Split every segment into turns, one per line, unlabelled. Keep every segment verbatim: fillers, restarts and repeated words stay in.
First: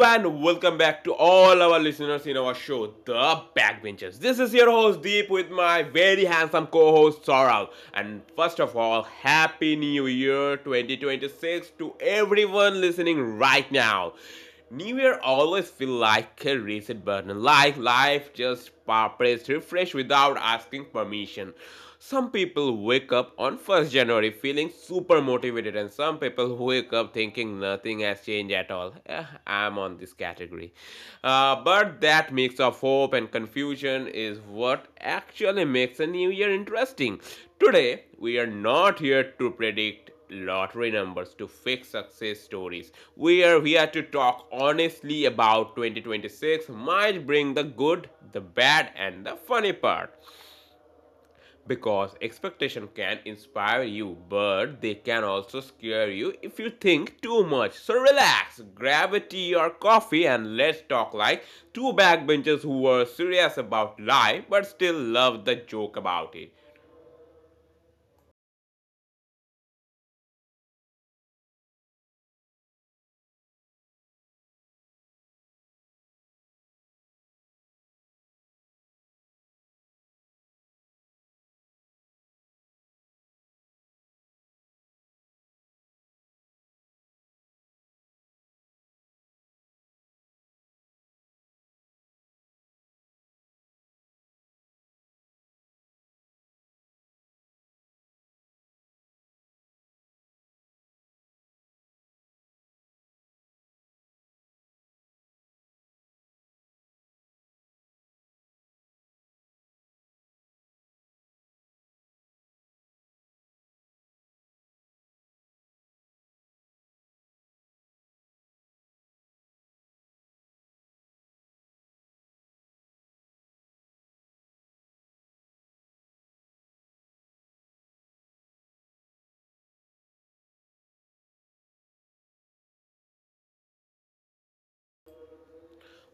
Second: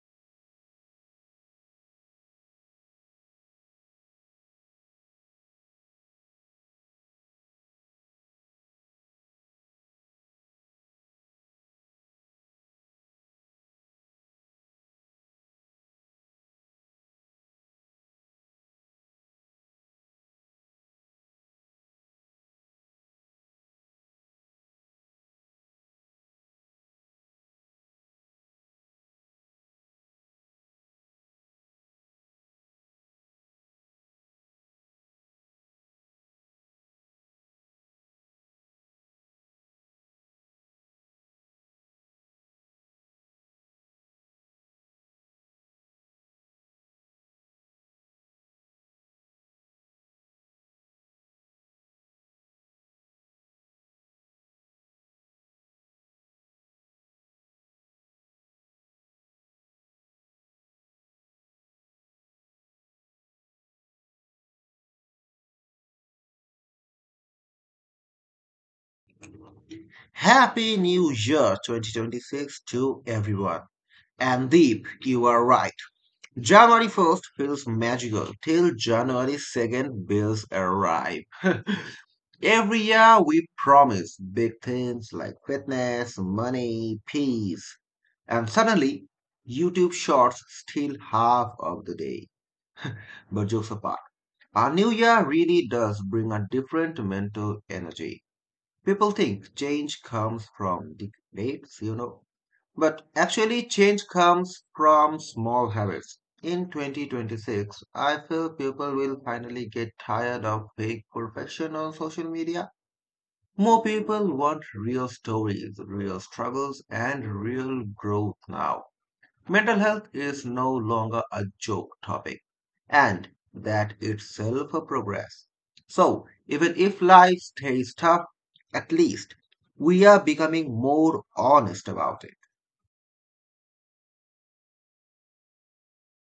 and welcome back to all our listeners in our show, The Backbenchers. This is your host Deep with my very handsome co-host Saurav. And first of all, happy New Year twenty twenty-six to everyone listening right now. New Year always feel like a reset button, like life just pa- pressed refresh without asking permission. Some people wake up on first January feeling super motivated, and some people wake up thinking nothing has changed at all. Eh, I'm on this category. Uh, but that mix of hope and confusion is what actually makes a new year interesting. Today, we are not here to predict lottery numbers to fix success stories. We are here to talk honestly about twenty twenty-six, might bring the good, the bad, and the funny part because expectation can inspire you but they can also scare you if you think too much. So relax, grab a tea or coffee, and let's talk like two backbenchers who were serious about life but still love the joke about it.
Happy New Year twenty twenty-six to everyone. And Deep, you are right. January first feels magical till January second bills arrive. Every year we promise big things like fitness, money, peace. And suddenly, YouTube Shorts steal half of the day. But jokes apart, our new year really does bring a different mental energy. People think change comes from big waves, you know, but actually, change comes from small habits. In twenty twenty-six, I feel people will finally get tired of fake perfection on social media. More people want real stories, real struggles, and real growth now. Mental health is no longer a joke topic, and that itself a progress. So, even if life stays tough, at least we are becoming more honest about it.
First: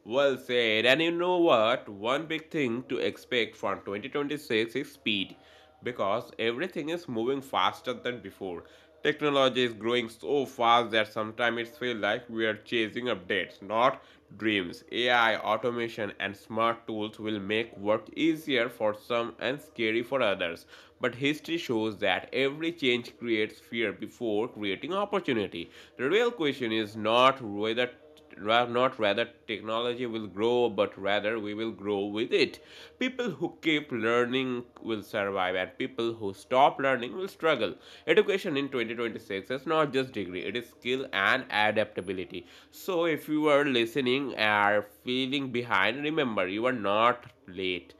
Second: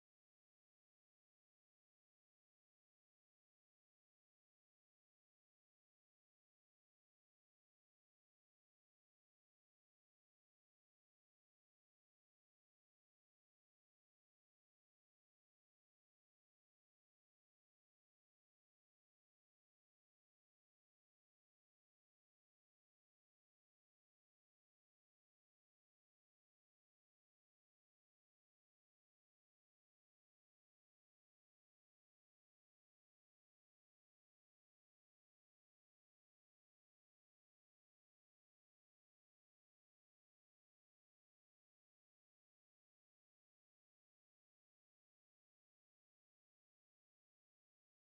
Well said. And you know what? One big thing to expect from twenty twenty-six is speed because everything is moving faster than before. Technology is growing so fast that sometimes it feels like we are chasing updates, not dreams. A I, automation, and smart tools will make work easier for some and scary for others. But history shows that every change creates fear before creating opportunity. The real question is not whether not rather technology will grow but rather we will grow with it. People who keep learning will survive, and people who stop learning will struggle. Education in twenty twenty-six is not just degree, it is skill and adaptability. So if you are listening and feeling behind, remember you are not late,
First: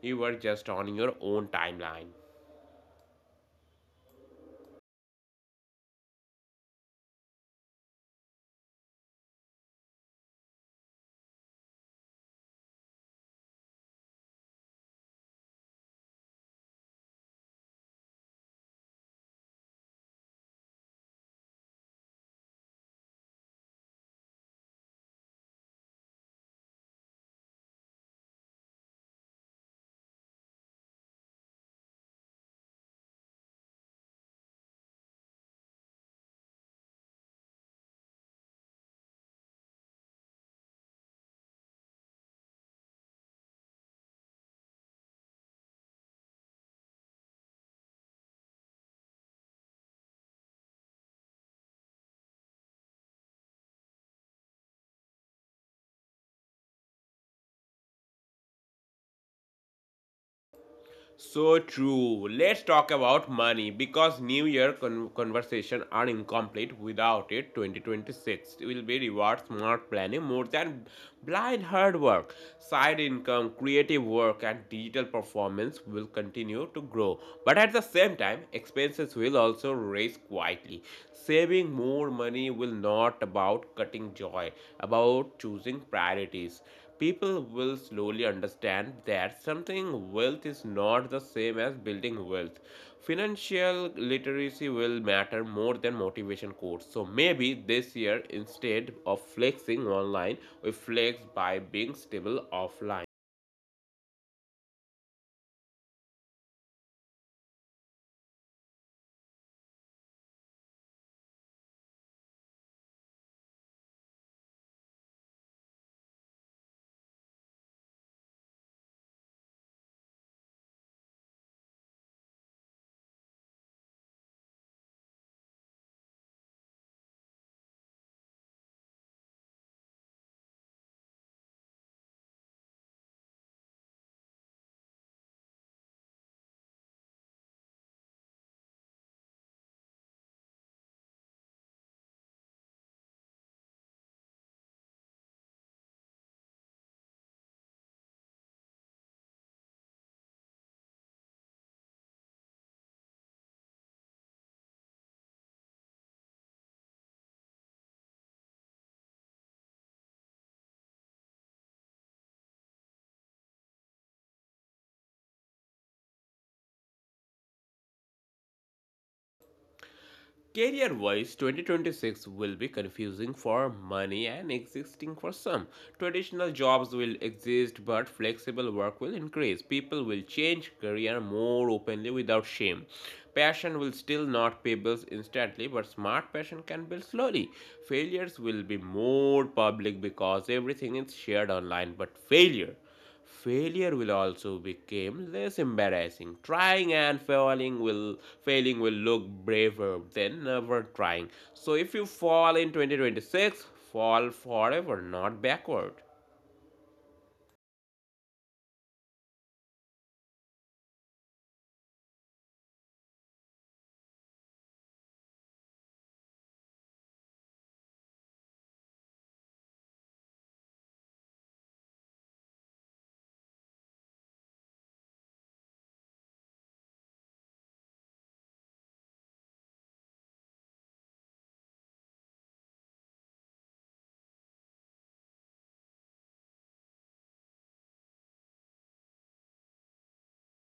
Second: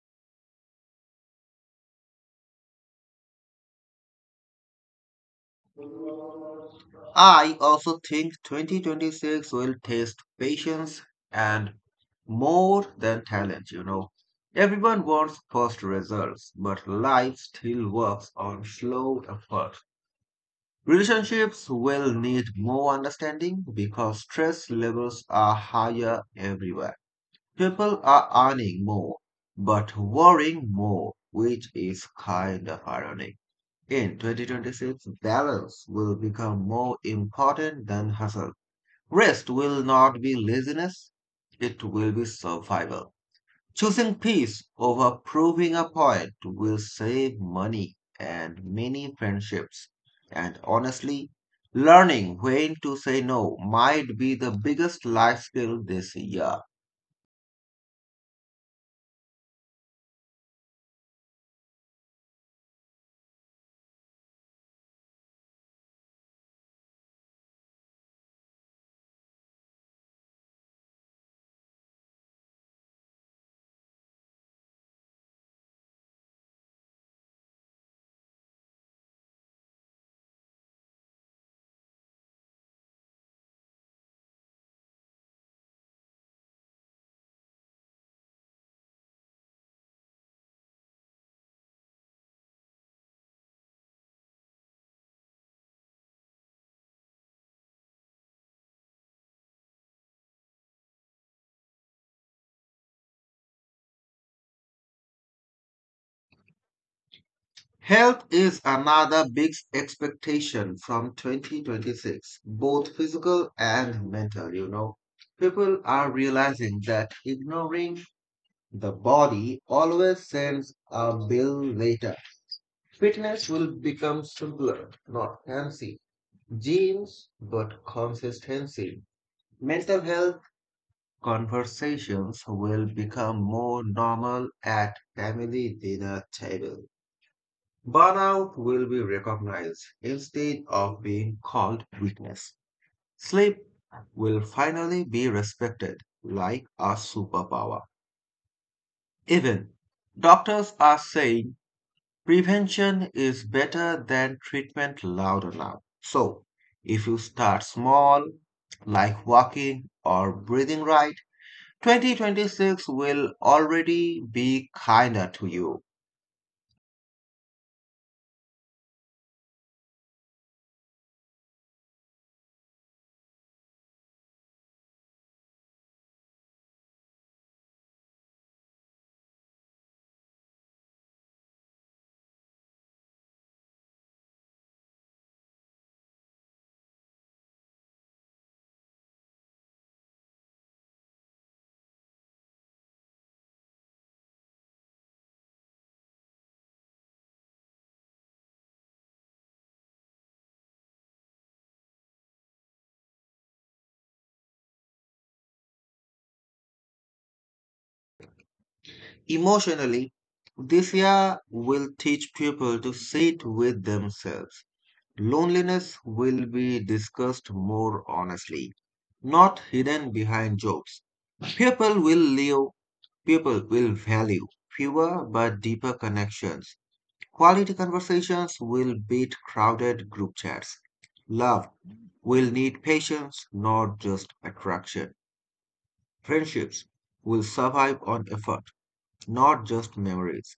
you are just on your own timeline.
I also think twenty twenty-six will test patience and more than talent, you know. Everyone wants fast results, but life still works on slow effort. Relationships will need more understanding because stress levels are higher everywhere. People are earning more, but worrying more, which is kind of ironic. In twenty twenty-six, balance will become more important than hustle. Rest will not be laziness, it will be survival. Choosing peace over proving a point will save money and many friendships. And honestly, learning when to say no might be the biggest life skill this year.
So true. Let's talk about money because New Year con- conversation are incomplete without it. twenty twenty-six will be reward smart planning more than blind hard work. Side income, creative work, and digital performance will continue to grow. But at the same time, expenses will also rise quietly. Saving more money will not about cutting joy, about choosing priorities. People will slowly understand that something wealth is not the same as building wealth. Financial literacy will matter more than motivation quotes. So maybe this year, instead of flexing online, we flex by being stable offline.
Health is another big expectation from twenty twenty-six, both physical and mental, you know. People are realizing that ignoring the body always sends a bill later. Fitness will become simpler, not fancy. Gyms, but consistency. Mental health conversations will become more normal at family dinner table. Burnout will be recognized instead of being called weakness. Sleep will finally be respected like a superpower. Even doctors are saying prevention is better than treatment loud and loud. So, if you start small, like walking or breathing right, twenty twenty-six will already be kinder to you.
Career wise, twenty twenty-six will be confusing for many and existing for some. Traditional jobs will exist, but flexible work will increase. People will change career more openly without shame. Passion will still not pay bills instantly, but smart passion can build slowly. Failures will be more public because everything is shared online, but failure Failure will also become less embarrassing. Trying and failing will failing will look braver than never trying. So if you fall in twenty twenty-six, fall forever, not backward.
Emotionally, this year will teach people to sit with themselves. Loneliness will be discussed more honestly, not hidden behind jokes. People will live People will value fewer but deeper connections. Quality conversations will beat crowded group chats. Love will need patience, not just attraction. Friendships will survive on effort, not just memories.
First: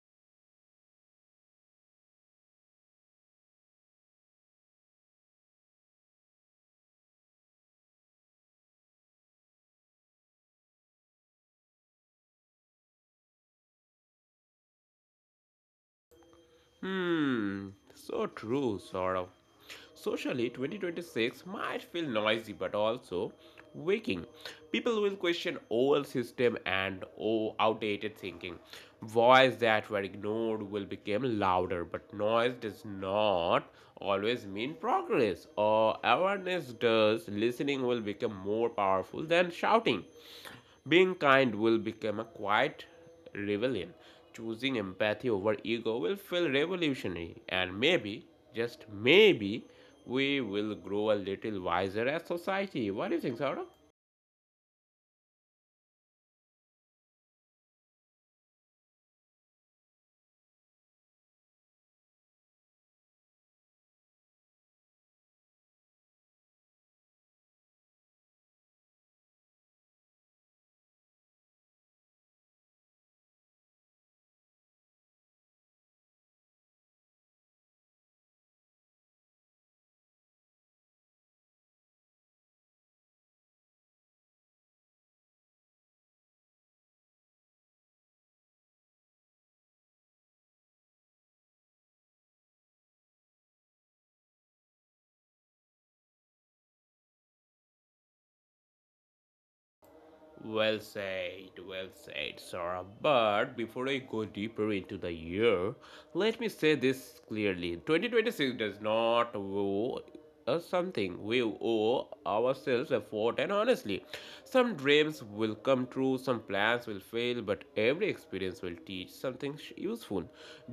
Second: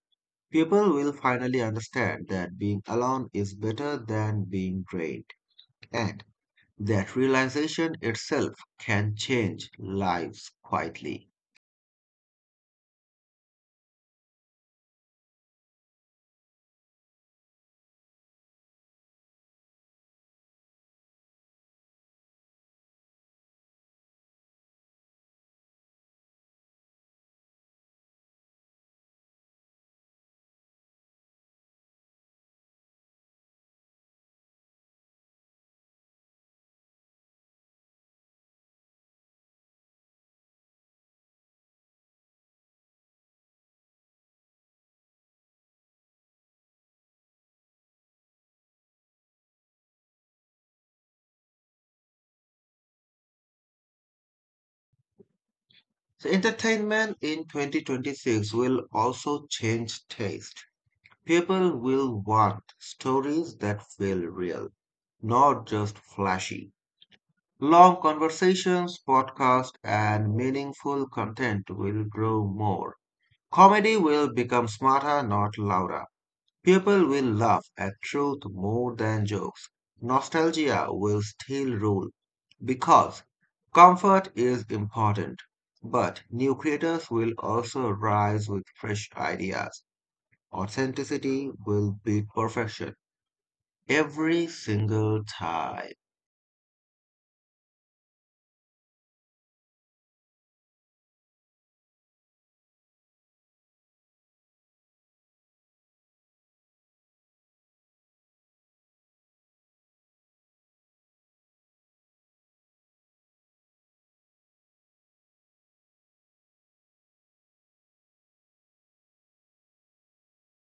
People will finally understand that being alone is better than being drained, and that realization itself can change lives quietly.
Hmm, so true, sort of. Socially, twenty twenty-six might feel noisy but also waking. People will question old system and oh, outdated thinking. Voices that were ignored will become louder, but noise does not always mean progress. Or awareness does. Listening will become more powerful than shouting. Being kind will become a quiet rebellion. Choosing empathy over ego will feel revolutionary, and maybe, just maybe, we will grow a little wiser as society. What do you think, Saurabh?
So entertainment in twenty twenty-six will also change taste. People will want stories that feel real, not just flashy. Long conversations, podcasts, and meaningful content will grow more. Comedy will become smarter, not louder. People will laugh at truth more than jokes. Nostalgia will still rule because comfort is important. But new creators will also rise with fresh ideas. Authenticity will beat perfection every single time.
Well said, well said, Sarah. But before I go deeper into the year, let me say this clearly. twenty twenty-six does not owe us something. We owe ourselves effort, and honestly, some dreams will come true, some plans will fail, but every experience will teach something useful.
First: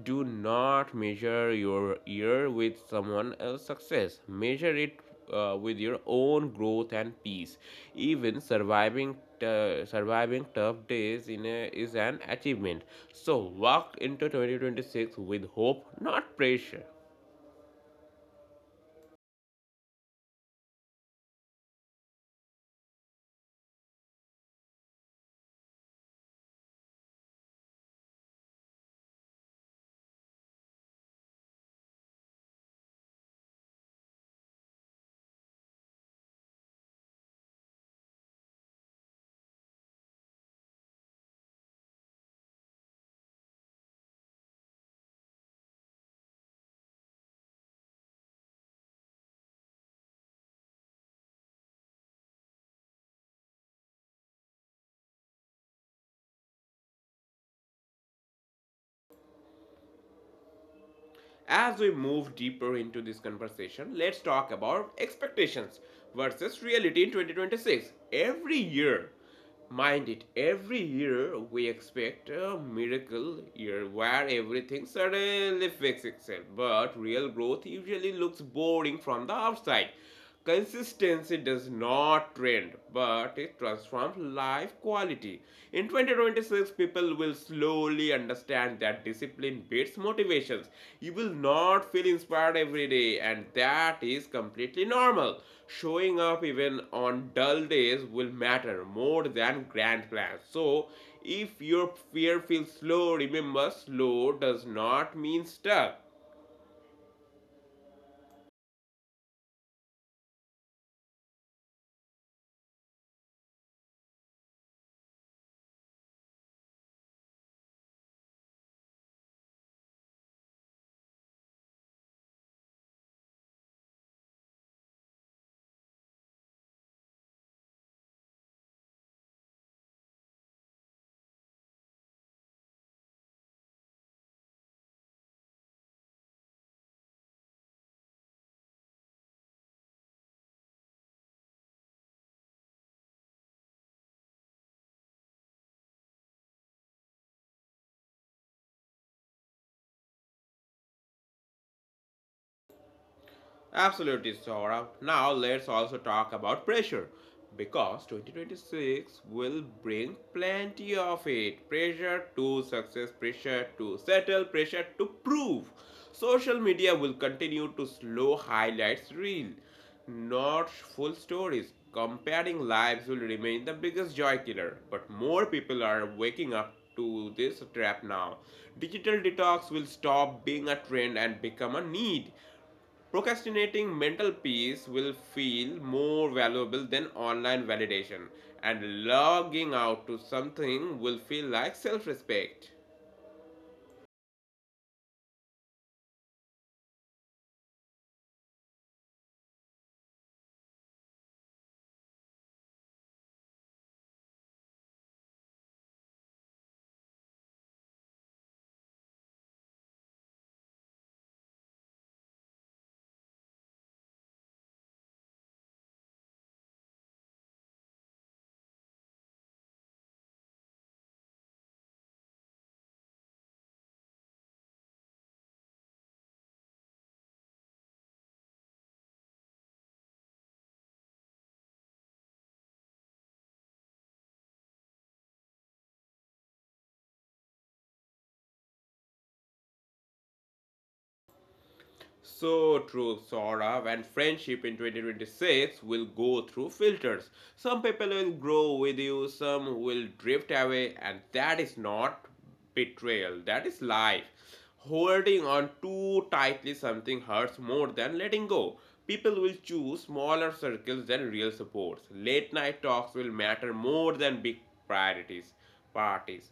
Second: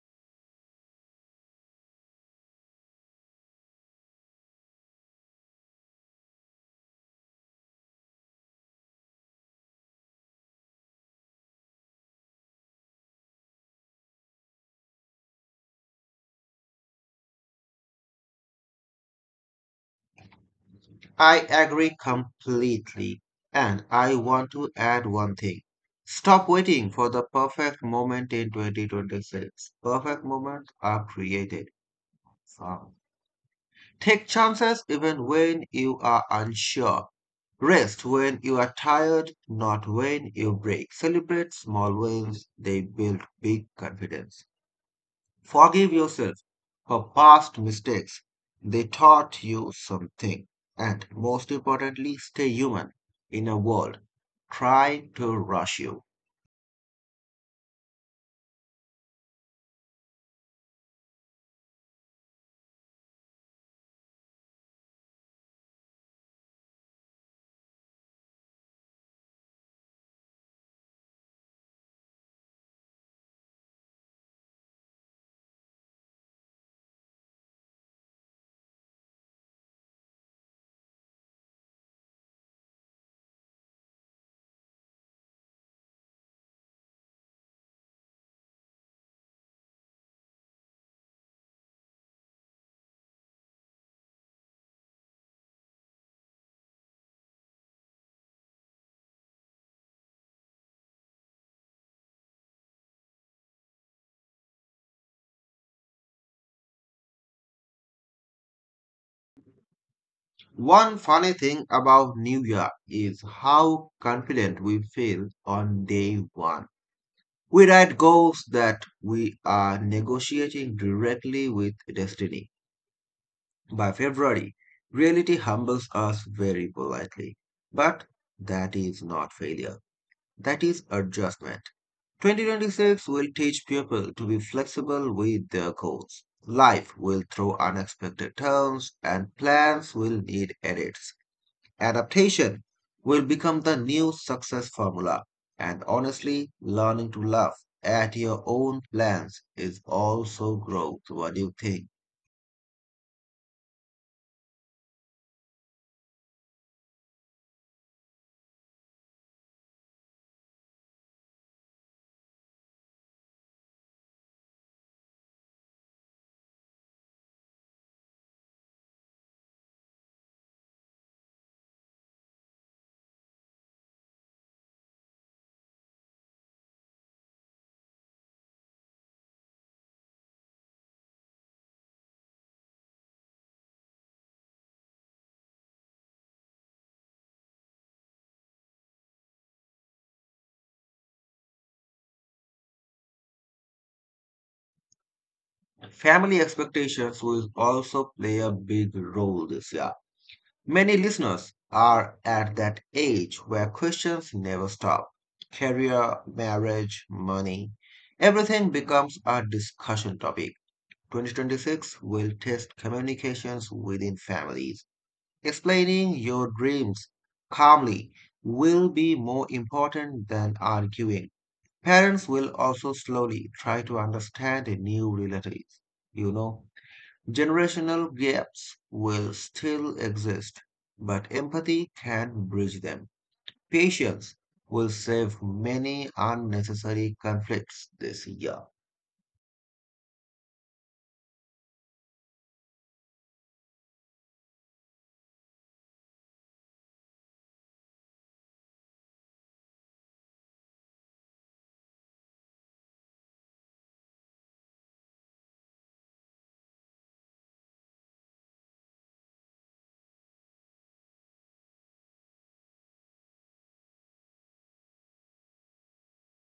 Do not measure your year with someone else's success, measure it uh, with your own growth and peace. Even surviving t- surviving tough days in a, is an achievement. So walk into twenty twenty-six with hope, not pressure.
I agree completely. And I want to add one thing. Stop waiting for the perfect moment in twenty twenty-six. Perfect moments are created. Wow. Take chances even when you are unsure. Rest when you are tired, not when you break. Celebrate small wins, they build big confidence. Forgive yourself for past mistakes, they taught you something. And most importantly, stay human in a world trying to rush you.
As we move deeper into this conversation, let's talk about expectations versus reality in twenty twenty-six. Every year, mind it, every year we expect a miracle year where everything suddenly fixes itself. But real growth usually looks boring from the outside. Consistency does not trend, but it transforms life quality. In twenty twenty-six, people will slowly understand that discipline beats motivations. You will not feel inspired every day, and that is completely normal. Showing up even on dull days will matter more than grand plans. So, if your fear feels slow, remember slow does not mean stuck.
One funny thing about New Year is how confident we feel on day one. We write goals that we are negotiating directly with destiny. By February, reality humbles us very politely. But that is not failure, that is adjustment. twenty twenty-six will teach people to be flexible with their goals. Life will throw unexpected turns, and plans will need edits. Adaptation will become the new success formula. And honestly, learning to laugh at your own plans is also growth. What do you think?
Absolutely, Saurabh. Now let's also talk about pressure because twenty twenty-six will bring plenty of it pressure to success, pressure to settle, pressure to prove. Social media will continue to slow highlights reel, not full stories. Comparing lives will remain the biggest joy killer, but more people are waking up to this trap now. Digital detox will stop being a trend and become a need. Procrastinating mental peace will feel more valuable than online validation, and logging out to something will feel like self respect.
Family expectations will also play a big role this year. Many listeners are at that age where questions never stop. Career, marriage, money, everything becomes a discussion topic. twenty twenty-six will test communications within families. Explaining your dreams calmly will be more important than arguing. Parents will also slowly try to understand the new realities. You know, generational gaps will still exist, but empathy can bridge them. Patience will save many unnecessary conflicts this year.
So true, Saurav, and friendship in twenty twenty-six will go through filters. Some people will grow with you, some will drift away, and that is not betrayal, that is life. Holding on too tightly something hurts more than letting go. People will choose smaller circles than real supports. Late night talks will matter more than big priorities, parties.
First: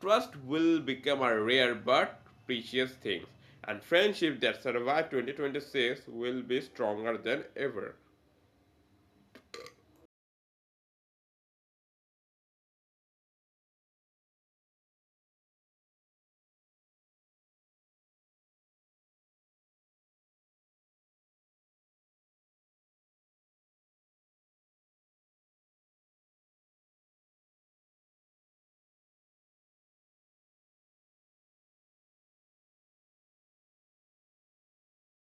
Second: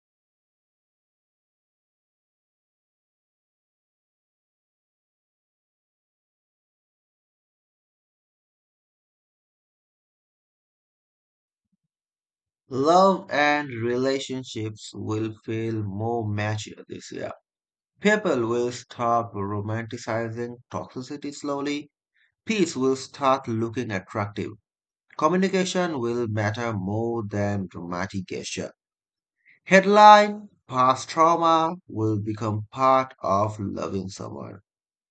Trust will become a rare but precious thing, and friendship that survive twenty twenty-six will be stronger than ever.
Love and relationships will feel more mature this year. People will stop romanticizing toxicity slowly. Peace will start looking attractive. Communication will matter more than dramatic gesture. Headline past trauma will become part of loving someone.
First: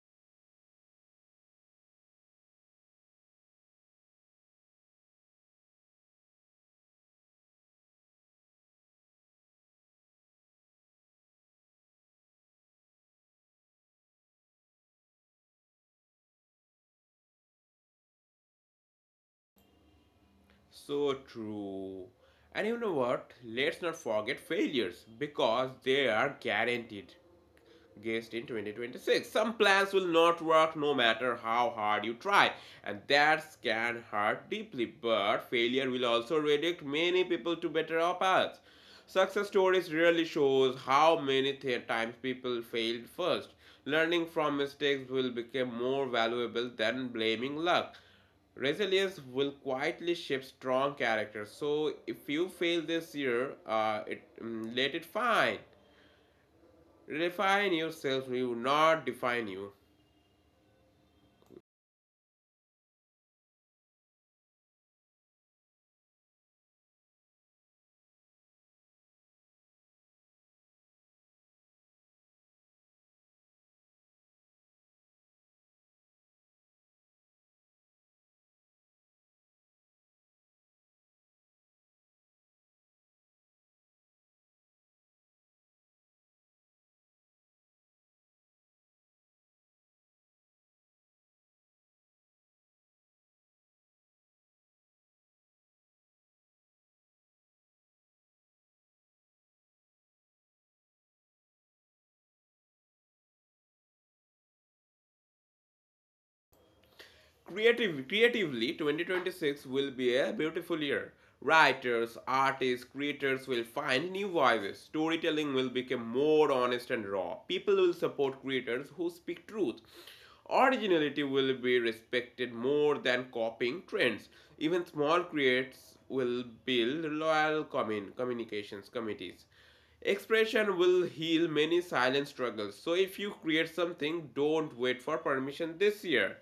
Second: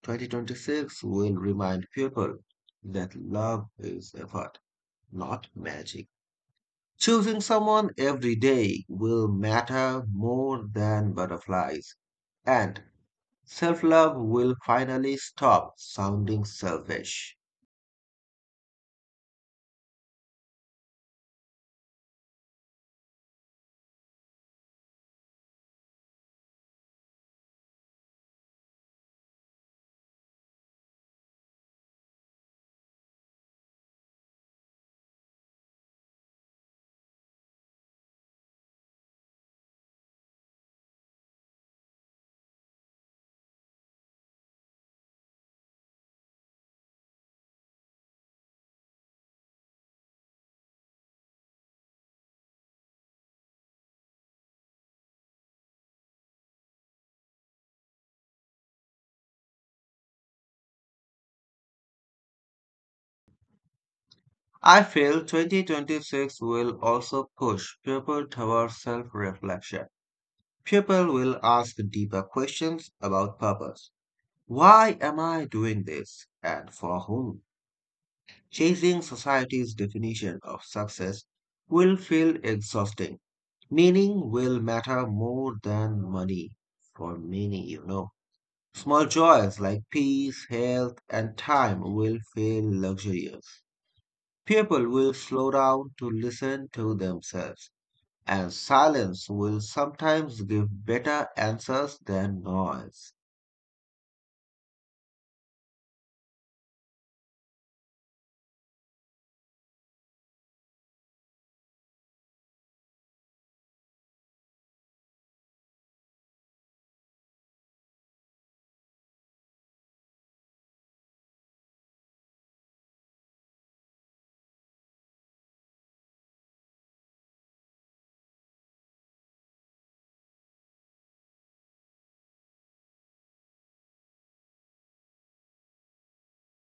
twenty twenty-six will remind people that love is effort, not magic. Choosing someone every day will matter more than butterflies. And self love will finally stop sounding selfish.
So true. And you know what? Let's not forget failures because they are guaranteed. Guest in twenty twenty-six. Some plans will not work no matter how hard you try, and that can hurt deeply. But failure will also redirect many people to better paths. Success stories really shows how many times people failed first. Learning from mistakes will become more valuable than blaming luck. Resilience will quietly shape strong character. So if you fail this year, uh, it mm, let it fine. Refine yourself, we will not define you.
I feel twenty twenty-six will also push people towards self reflection. People will ask deeper questions about purpose. Why am I doing this and for whom? Chasing society's definition of success will feel exhausting. Meaning will matter more than money for many, you know. Small joys like peace, health, and time will feel luxurious. People will slow down to listen to themselves, and silence will sometimes give better answers than noise.
Creative, creatively, twenty twenty-six will be a beautiful year. Writers, artists, creators will find new voices. Storytelling will become more honest and raw. People will support creators who speak truth. Originality will be respected more than copying trends. Even small creators will build loyal commun- communications committees. Expression will heal many silent struggles. So if you create something, don't wait for permission this year.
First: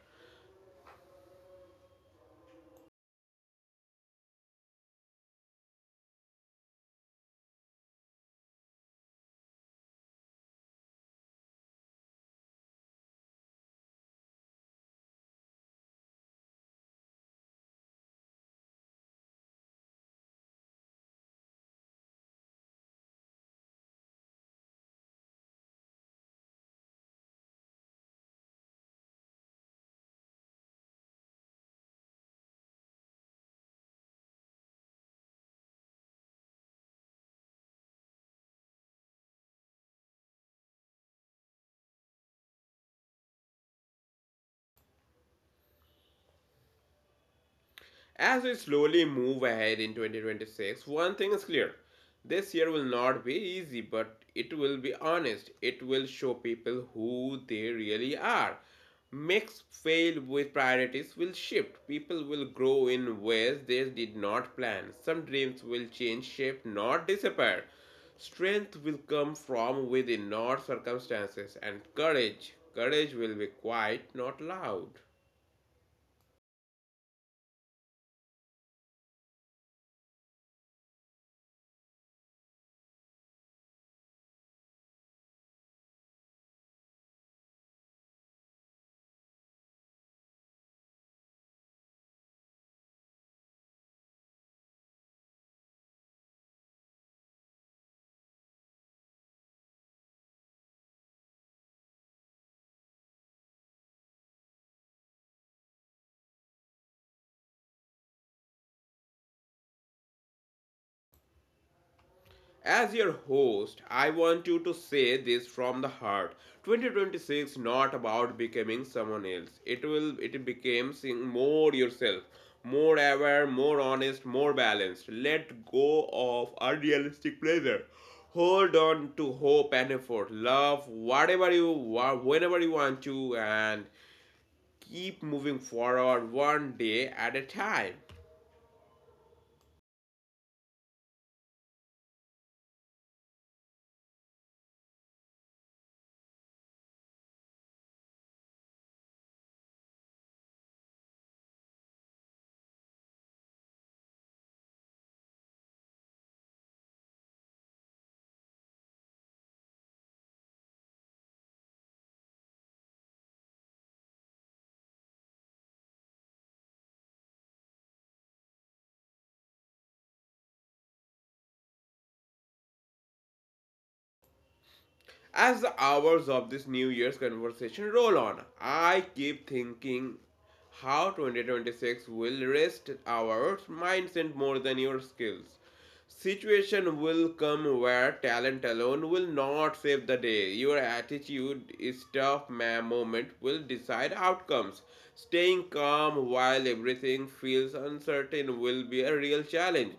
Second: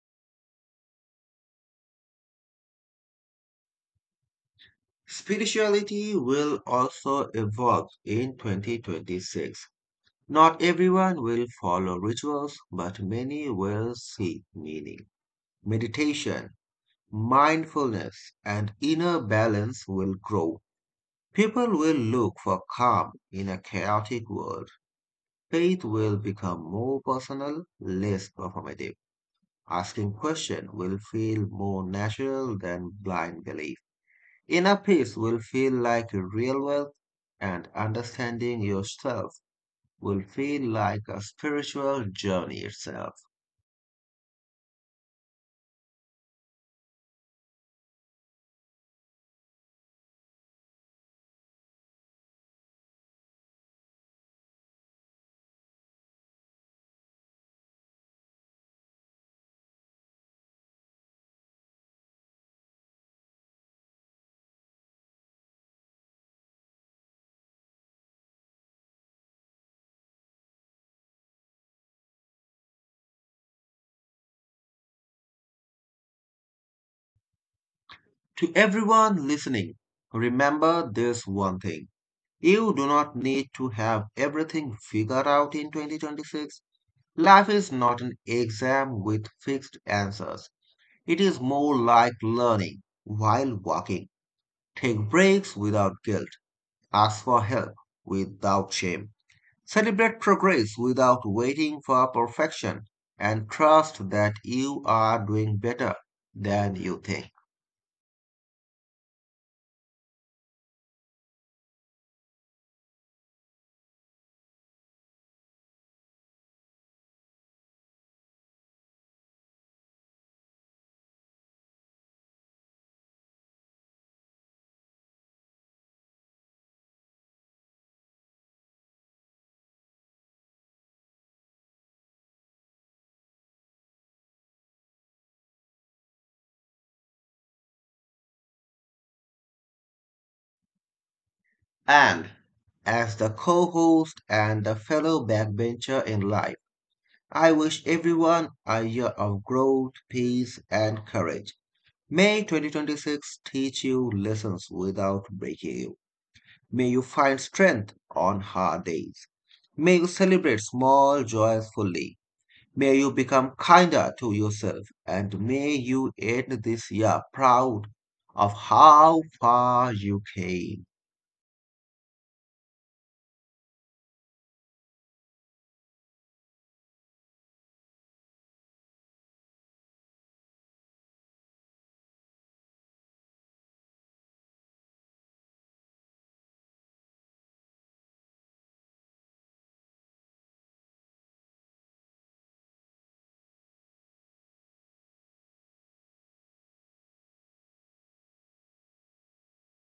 Spirituality will also evolve in twenty twenty-six. Not everyone will follow rituals, but many will seek meaning. Meditation, mindfulness, and inner balance will grow. People will look for calm in a chaotic world. Faith will become more personal, less performative. Asking questions will feel more natural than blind belief. Inner peace will feel like real wealth, and understanding yourself will feel like a spiritual journey itself.
As we slowly move ahead in twenty twenty-six, one thing is clear. This year will not be easy, but it will be honest. It will show people who they really are. Mix failed with priorities will shift. People will grow in ways they did not plan. Some dreams will change shape, not disappear. Strength will come from within, not circumstances. And courage. Courage will be quiet, not loud.
To everyone listening, remember this one thing. You do not need to have everything figured out in twenty twenty-six. Life is not an exam with fixed answers. It is more like learning while walking. Take breaks without guilt. Ask for help without shame. Celebrate progress without waiting for perfection. And trust that you are doing better than you think.
As your host, I want you to say this from the heart. twenty twenty-six not about becoming someone else. It will it becomes more yourself, more aware, more honest, more balanced. Let go of unrealistic pleasure. Hold on to hope and effort. Love whatever you want, whenever you want to, and keep moving forward one day at a time.
And as the co host and the fellow backbencher in life, I wish everyone a year of growth, peace, and courage. May twenty twenty-six teach you lessons without breaking you. May you find strength on hard days. May you celebrate small joys fully. May you become kinder to yourself. And may you end this year proud of how far you came.
As the hours of this New Year's conversation roll on, I keep thinking how twenty twenty-six will rest our mindset more than your skills. Situation will come where talent alone will not save the day. Your attitude, stuff, ma- moment will decide outcomes. Staying calm while everything feels uncertain will be a real challenge.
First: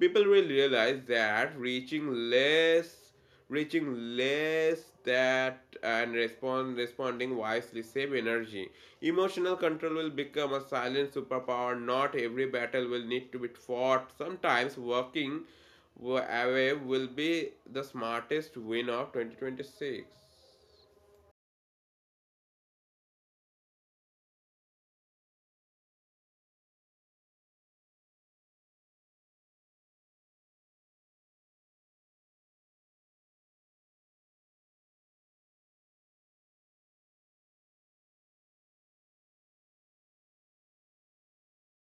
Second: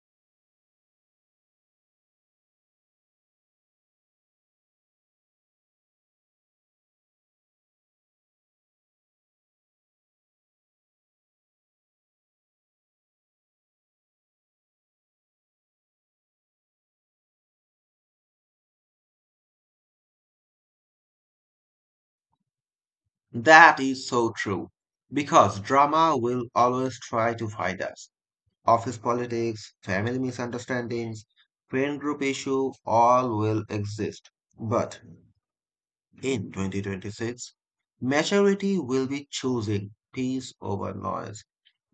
People will realize that reaching less reaching less that and respond responding wisely save energy. Emotional control will become a silent superpower. Not every battle will need to be fought, sometimes working away will be the smartest win of twenty twenty-six.
That is so true. Because drama will always try to find us. Office politics, family misunderstandings, friend group issue, all will exist. But in twenty twenty-six, maturity will be choosing peace over noise.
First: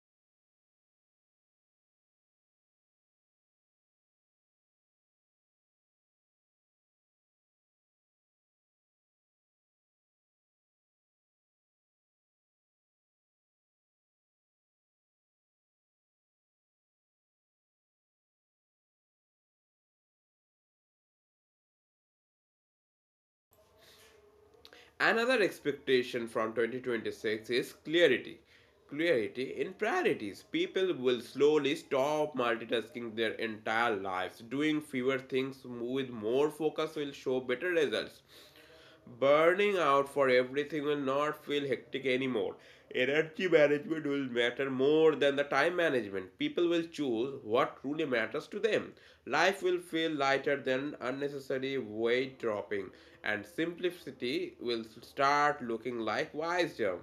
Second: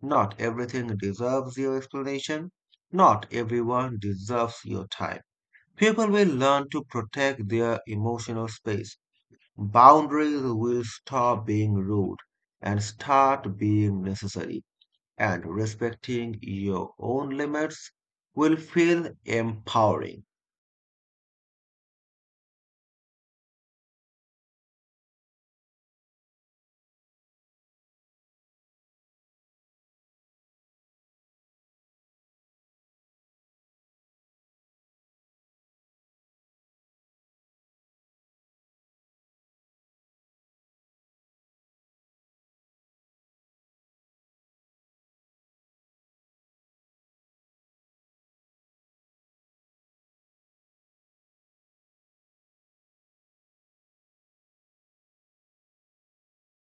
Not everything deserves your explanation. Not everyone deserves your time. People will learn to protect their emotional space. Boundaries will stop being rude and start being necessary. And respecting your own limits will feel empowering.
Another expectation from twenty twenty-six is clarity. Clarity in priorities. People will slowly stop multitasking their entire lives. Doing fewer things with more focus will show better results. Burning out for everything will not feel hectic anymore. Energy management will matter more than the time management. People will choose what truly matters to them. Life will feel lighter than unnecessary weight dropping, and simplicity will start looking like wisdom.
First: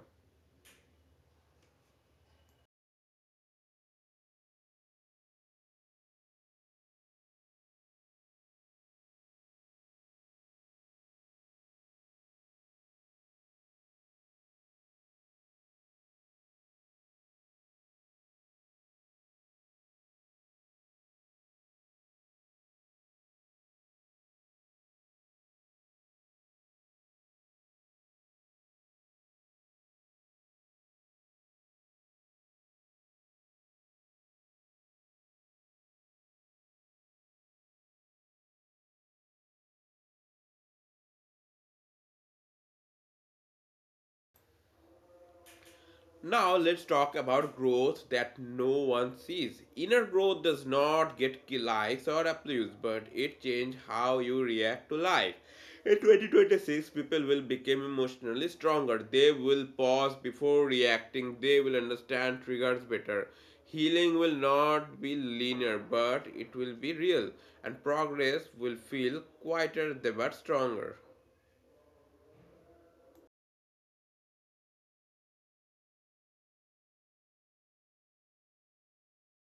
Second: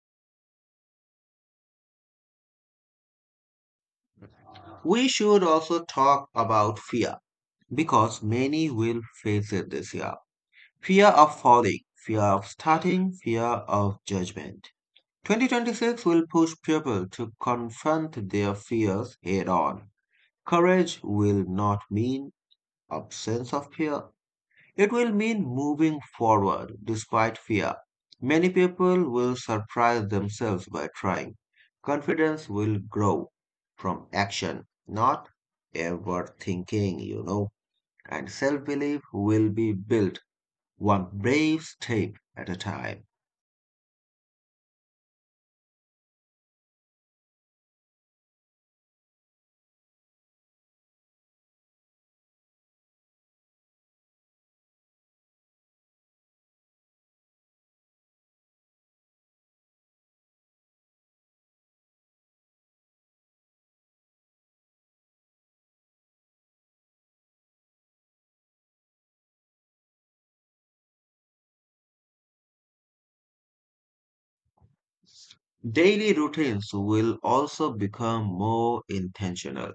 We should also talk about fear because many will face it this year. Fear of falling, fear of starting, fear of judgment. twenty twenty-six will push people to confront their fears head on. Courage will not mean absence of fear. It will mean moving forward despite fear. Many people will surprise themselves by trying. Confidence will grow from action, not ever thinking, you know and self belief will be built one brave step at a time.
Now let's talk about growth that no one sees. Inner growth does not get ki- likes or applause, but it changes how you react to life. In twenty twenty-six, people will become emotionally stronger. They will pause before reacting. They will understand triggers better. Healing will not be linear, but it will be real, and progress will feel quieter but stronger.
Daily routines will also become more intentional.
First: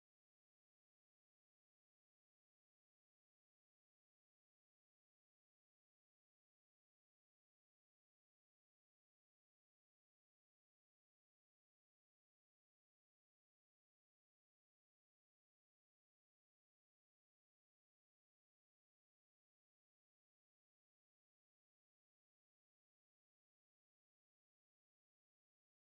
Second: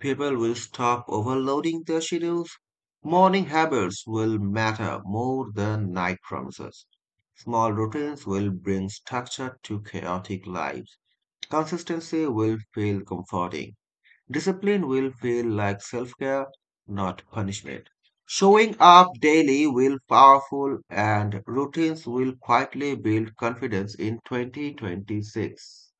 People will stop overloading their schedules. Morning habits will matter more than night promises. Small routines will bring structure to chaotic lives. Consistency will feel comforting. Discipline will feel like self care, not punishment. Showing up daily will powerful and routines will quietly build confidence in twenty twenty-six.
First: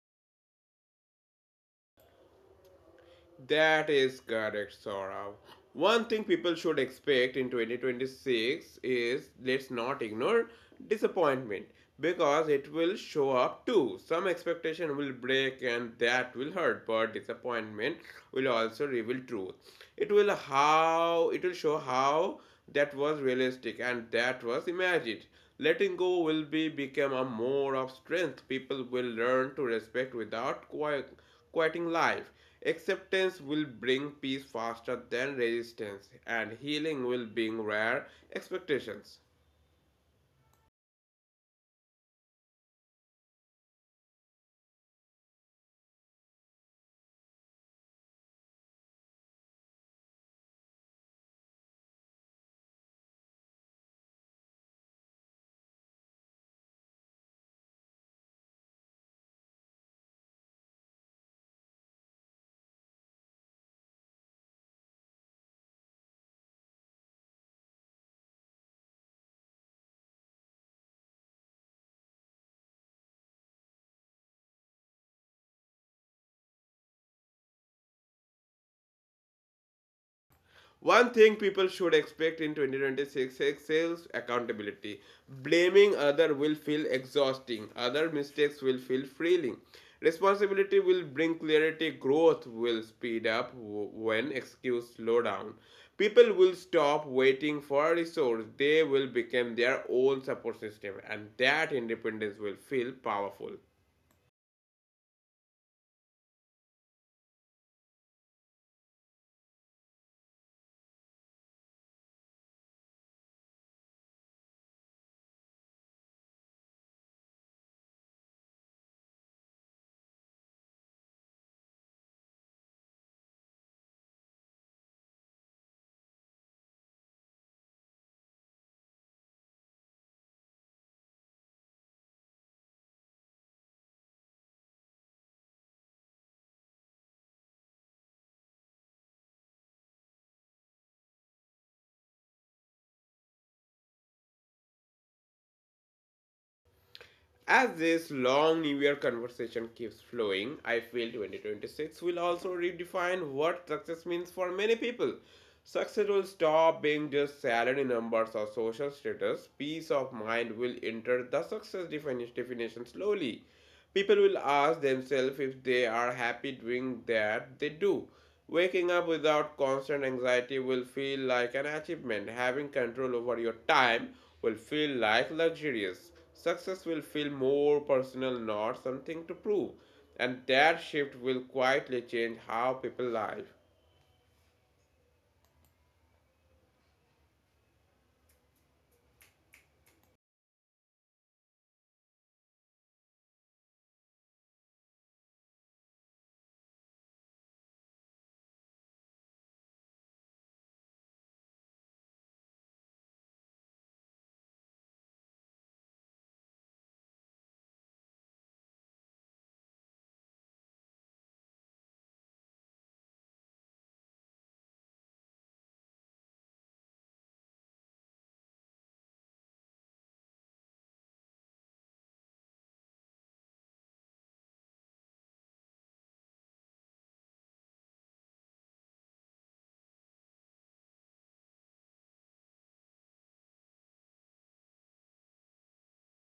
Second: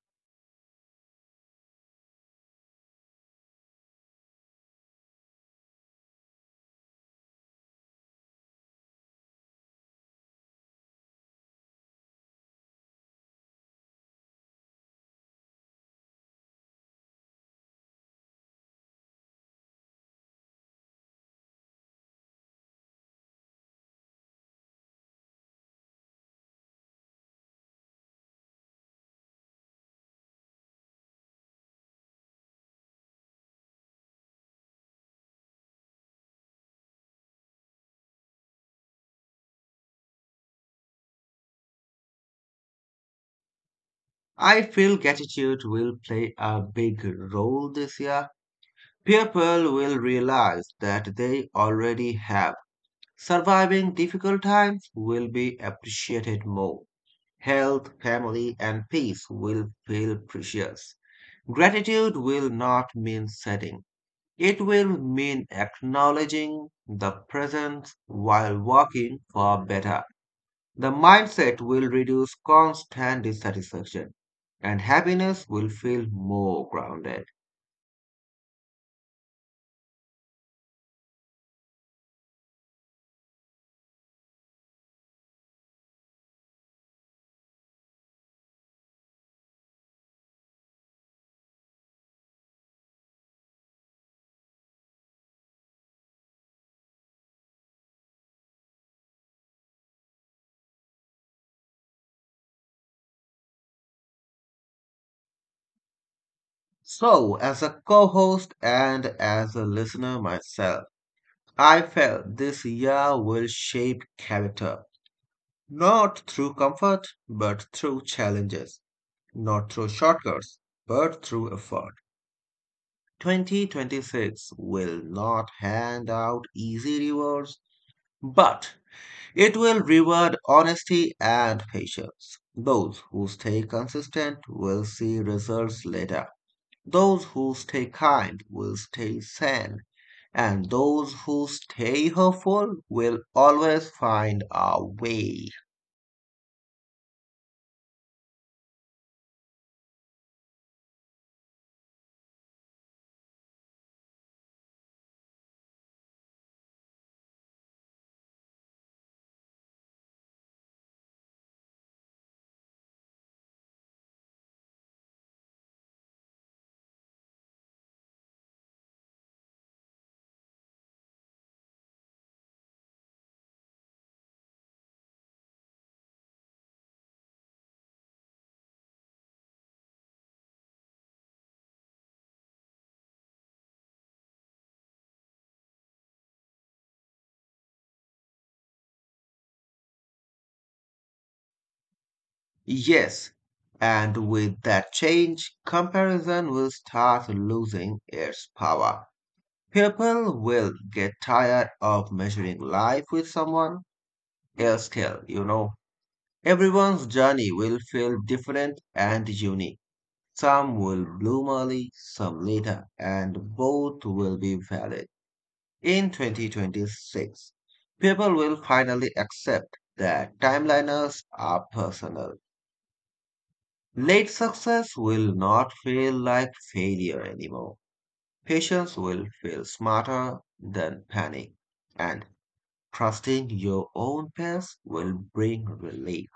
That is correct, Saurav. One thing people should expect in twenty twenty-six is let's not ignore disappointment because it will show up too. Some expectation will break and that will hurt, but disappointment will also reveal truth. It will how it will show how that was realistic and that was imagined. Letting go will be become a more of strength. People will learn to respect without qui- quieting life. Acceptance will bring peace faster than resistance, and healing will bring rare expectations.
I feel gratitude will play a big role this year. People will realize that they already have. Surviving difficult times will be appreciated more. Health, family, and peace will feel precious. Gratitude will not mean setting. It will mean acknowledging the presence while working for better. The mindset will reduce constant dissatisfaction and happiness will feel more grounded.
One thing people should expect in twenty twenty-six is sales accountability. Blaming other will feel exhausting. Other mistakes will feel freeing. Responsibility will bring clarity. Growth will speed up when excuse slow down. People will stop waiting for a resource. They will become their own support system, and that independence will feel powerful.
So, as a co host and as a listener myself, I felt this year will shape character, not through comfort, but through challenges, not through shortcuts, but through effort. twenty twenty-six will not hand out easy rewards, but it will reward honesty and patience. Those who stay consistent will see results later. Those who stay kind will stay sane. And those who stay hopeful will always find a way.
As this long New Year conversation keeps flowing, I feel twenty twenty-six will also redefine what success means for many people. Success will stop being just salary numbers or social status. Peace of mind will enter the success definition slowly. People will ask themselves if they are happy doing that they do. Waking up without constant anxiety will feel like an achievement. Having control over your time will feel like luxurious. Success will feel more personal, not something to prove. And that shift will quietly change how people live.
Yes, and with that change, comparison will start losing its power. People will get tired of measuring life with someone else's scale, you know. Everyone's journey will feel different and unique. Some will bloom early, some later, and both will be valid. In twenty twenty-six, people will finally accept that timeliners are personal. Late success will not feel like failure anymore. Patience will feel smarter than panic and trusting your own pace will bring relief.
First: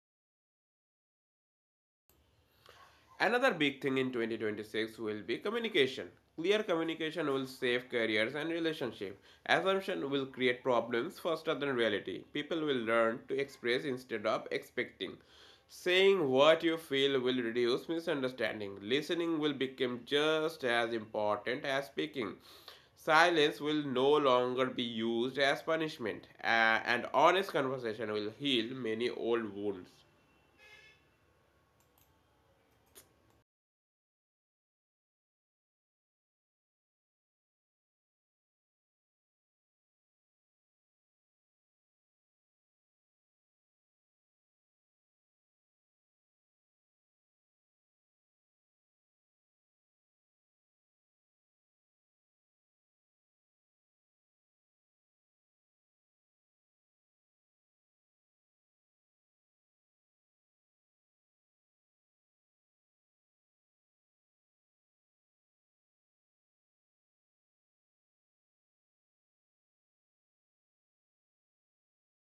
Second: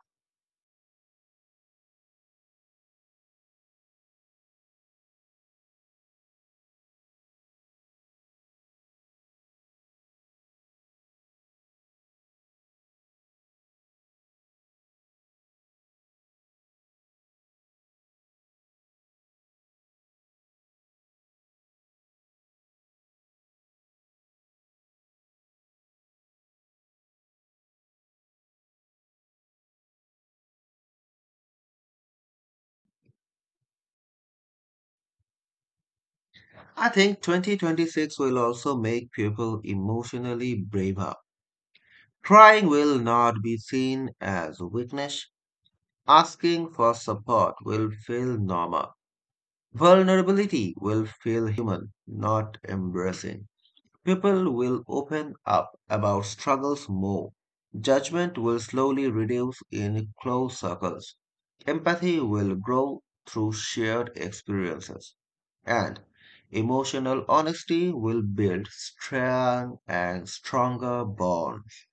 Another big thing in twenty twenty-six will be communication. Clear communication will save careers and relationships. Assumption will create problems faster than reality. People will learn to express instead of expecting. Saying what you feel will reduce misunderstanding. Listening will become just as important as speaking. Silence will no longer be used as punishment, a- and honest conversation will heal many old wounds.
I think twenty twenty-six will also make people emotionally braver. Crying will not be seen as weakness. Asking for support will feel normal. Vulnerability will feel human, not embarrassing. People will open up about struggles more. Judgment will slowly reduce in close circles. Empathy will grow through shared experiences. And emotional honesty will build strong and stronger bonds.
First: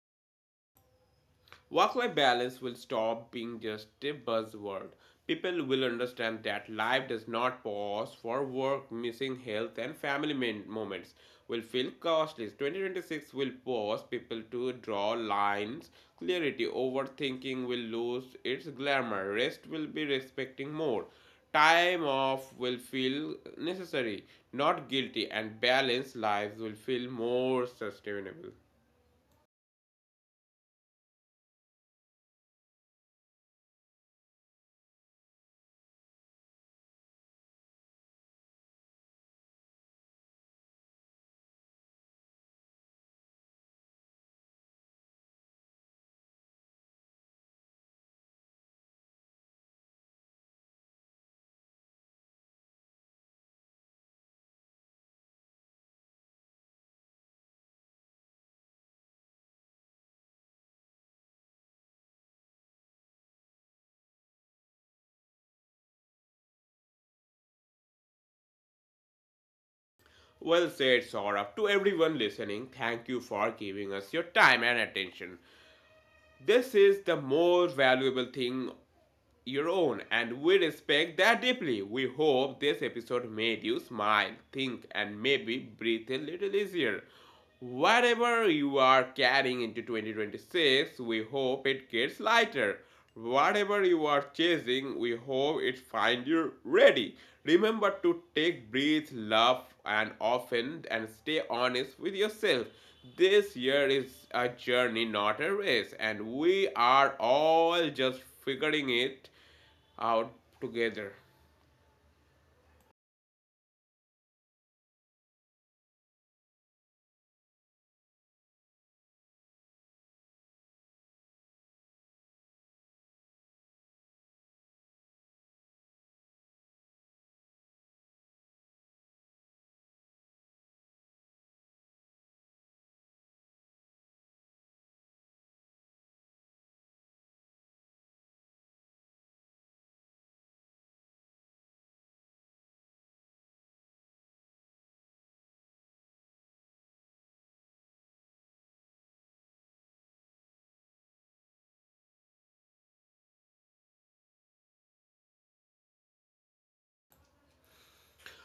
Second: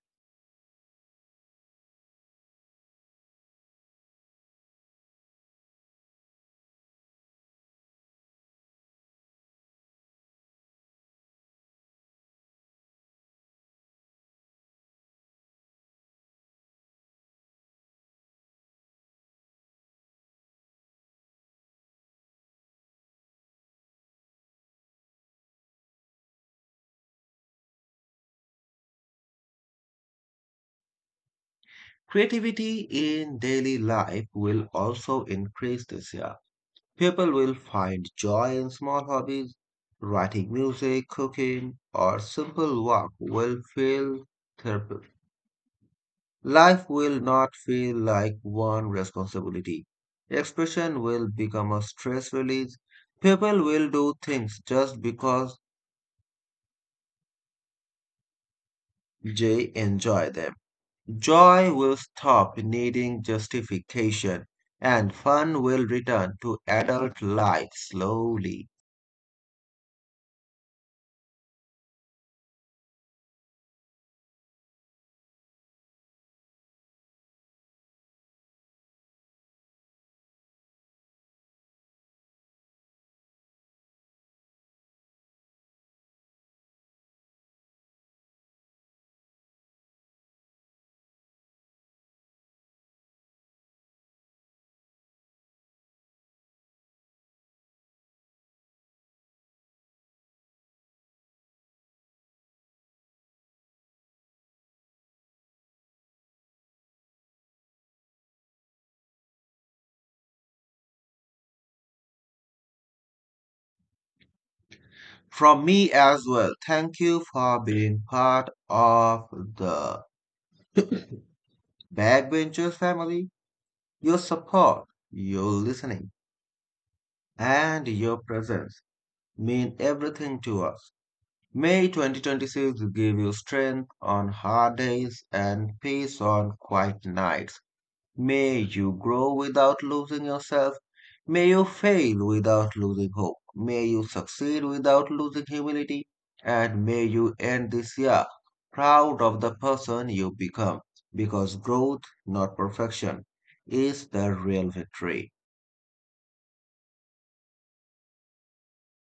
Work life balance will stop being just a buzzword. People will understand that life does not pause for work, missing health, and family moments will feel costly. twenty twenty-six will force people to draw lines. Clarity, overthinking will lose its glamour. Rest will be respecting more. Time off will feel necessary, not guilty, and balanced lives will feel more sustainable.
Creativity in daily life will also increase this year. People will find joy in small hobbies. Writing music, cooking, or simple work will feel therapeutic. Life will not feel like one responsibility. Expression will become a stress release. People will do things just because they enjoy them. Joy will stop needing justification, and fun will return to adult life slowly.
Well said, Saurabh. To everyone listening, thank you for giving us your time and attention. This is the most valuable thing your own, and we respect that deeply. We hope this episode made you smile, think, and maybe breathe a little easier. Whatever you are carrying into twenty twenty-six, we hope it gets lighter. Whatever you are chasing, we hope it finds you ready. Remember to take breath, love, and often, and stay honest with yourself. This year is a journey, not a race, and we are all just figuring it out together.
From me as well, thank you for being part of the Backbenchers family. Your support, your listening, and your presence mean everything to us. May twenty twenty-six give you strength on hard days and peace on quiet nights. May you grow without losing yourself. May you fail without losing hope. May you succeed without losing humility. And may you end this year proud of the person you become. Because growth, not perfection, is the real victory.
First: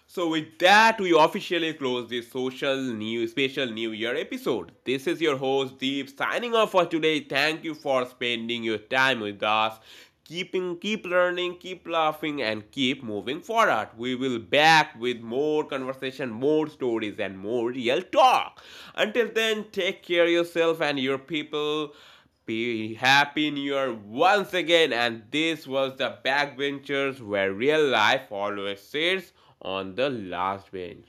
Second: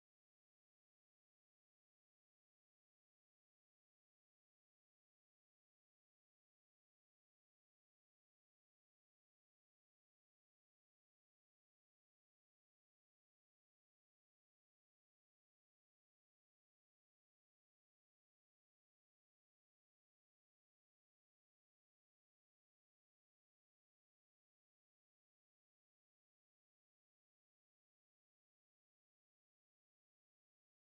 So with that, we officially close this social new special New Year episode. This is your host Deep signing off for today. Thank you for spending your time with us. Keeping, keep learning, keep laughing, and keep moving forward. We will back with more conversation, more stories, and more real talk. Until then, take care of yourself and your people. Be happy new year once again, and this was the backbenchers where real life always sits on the last bench.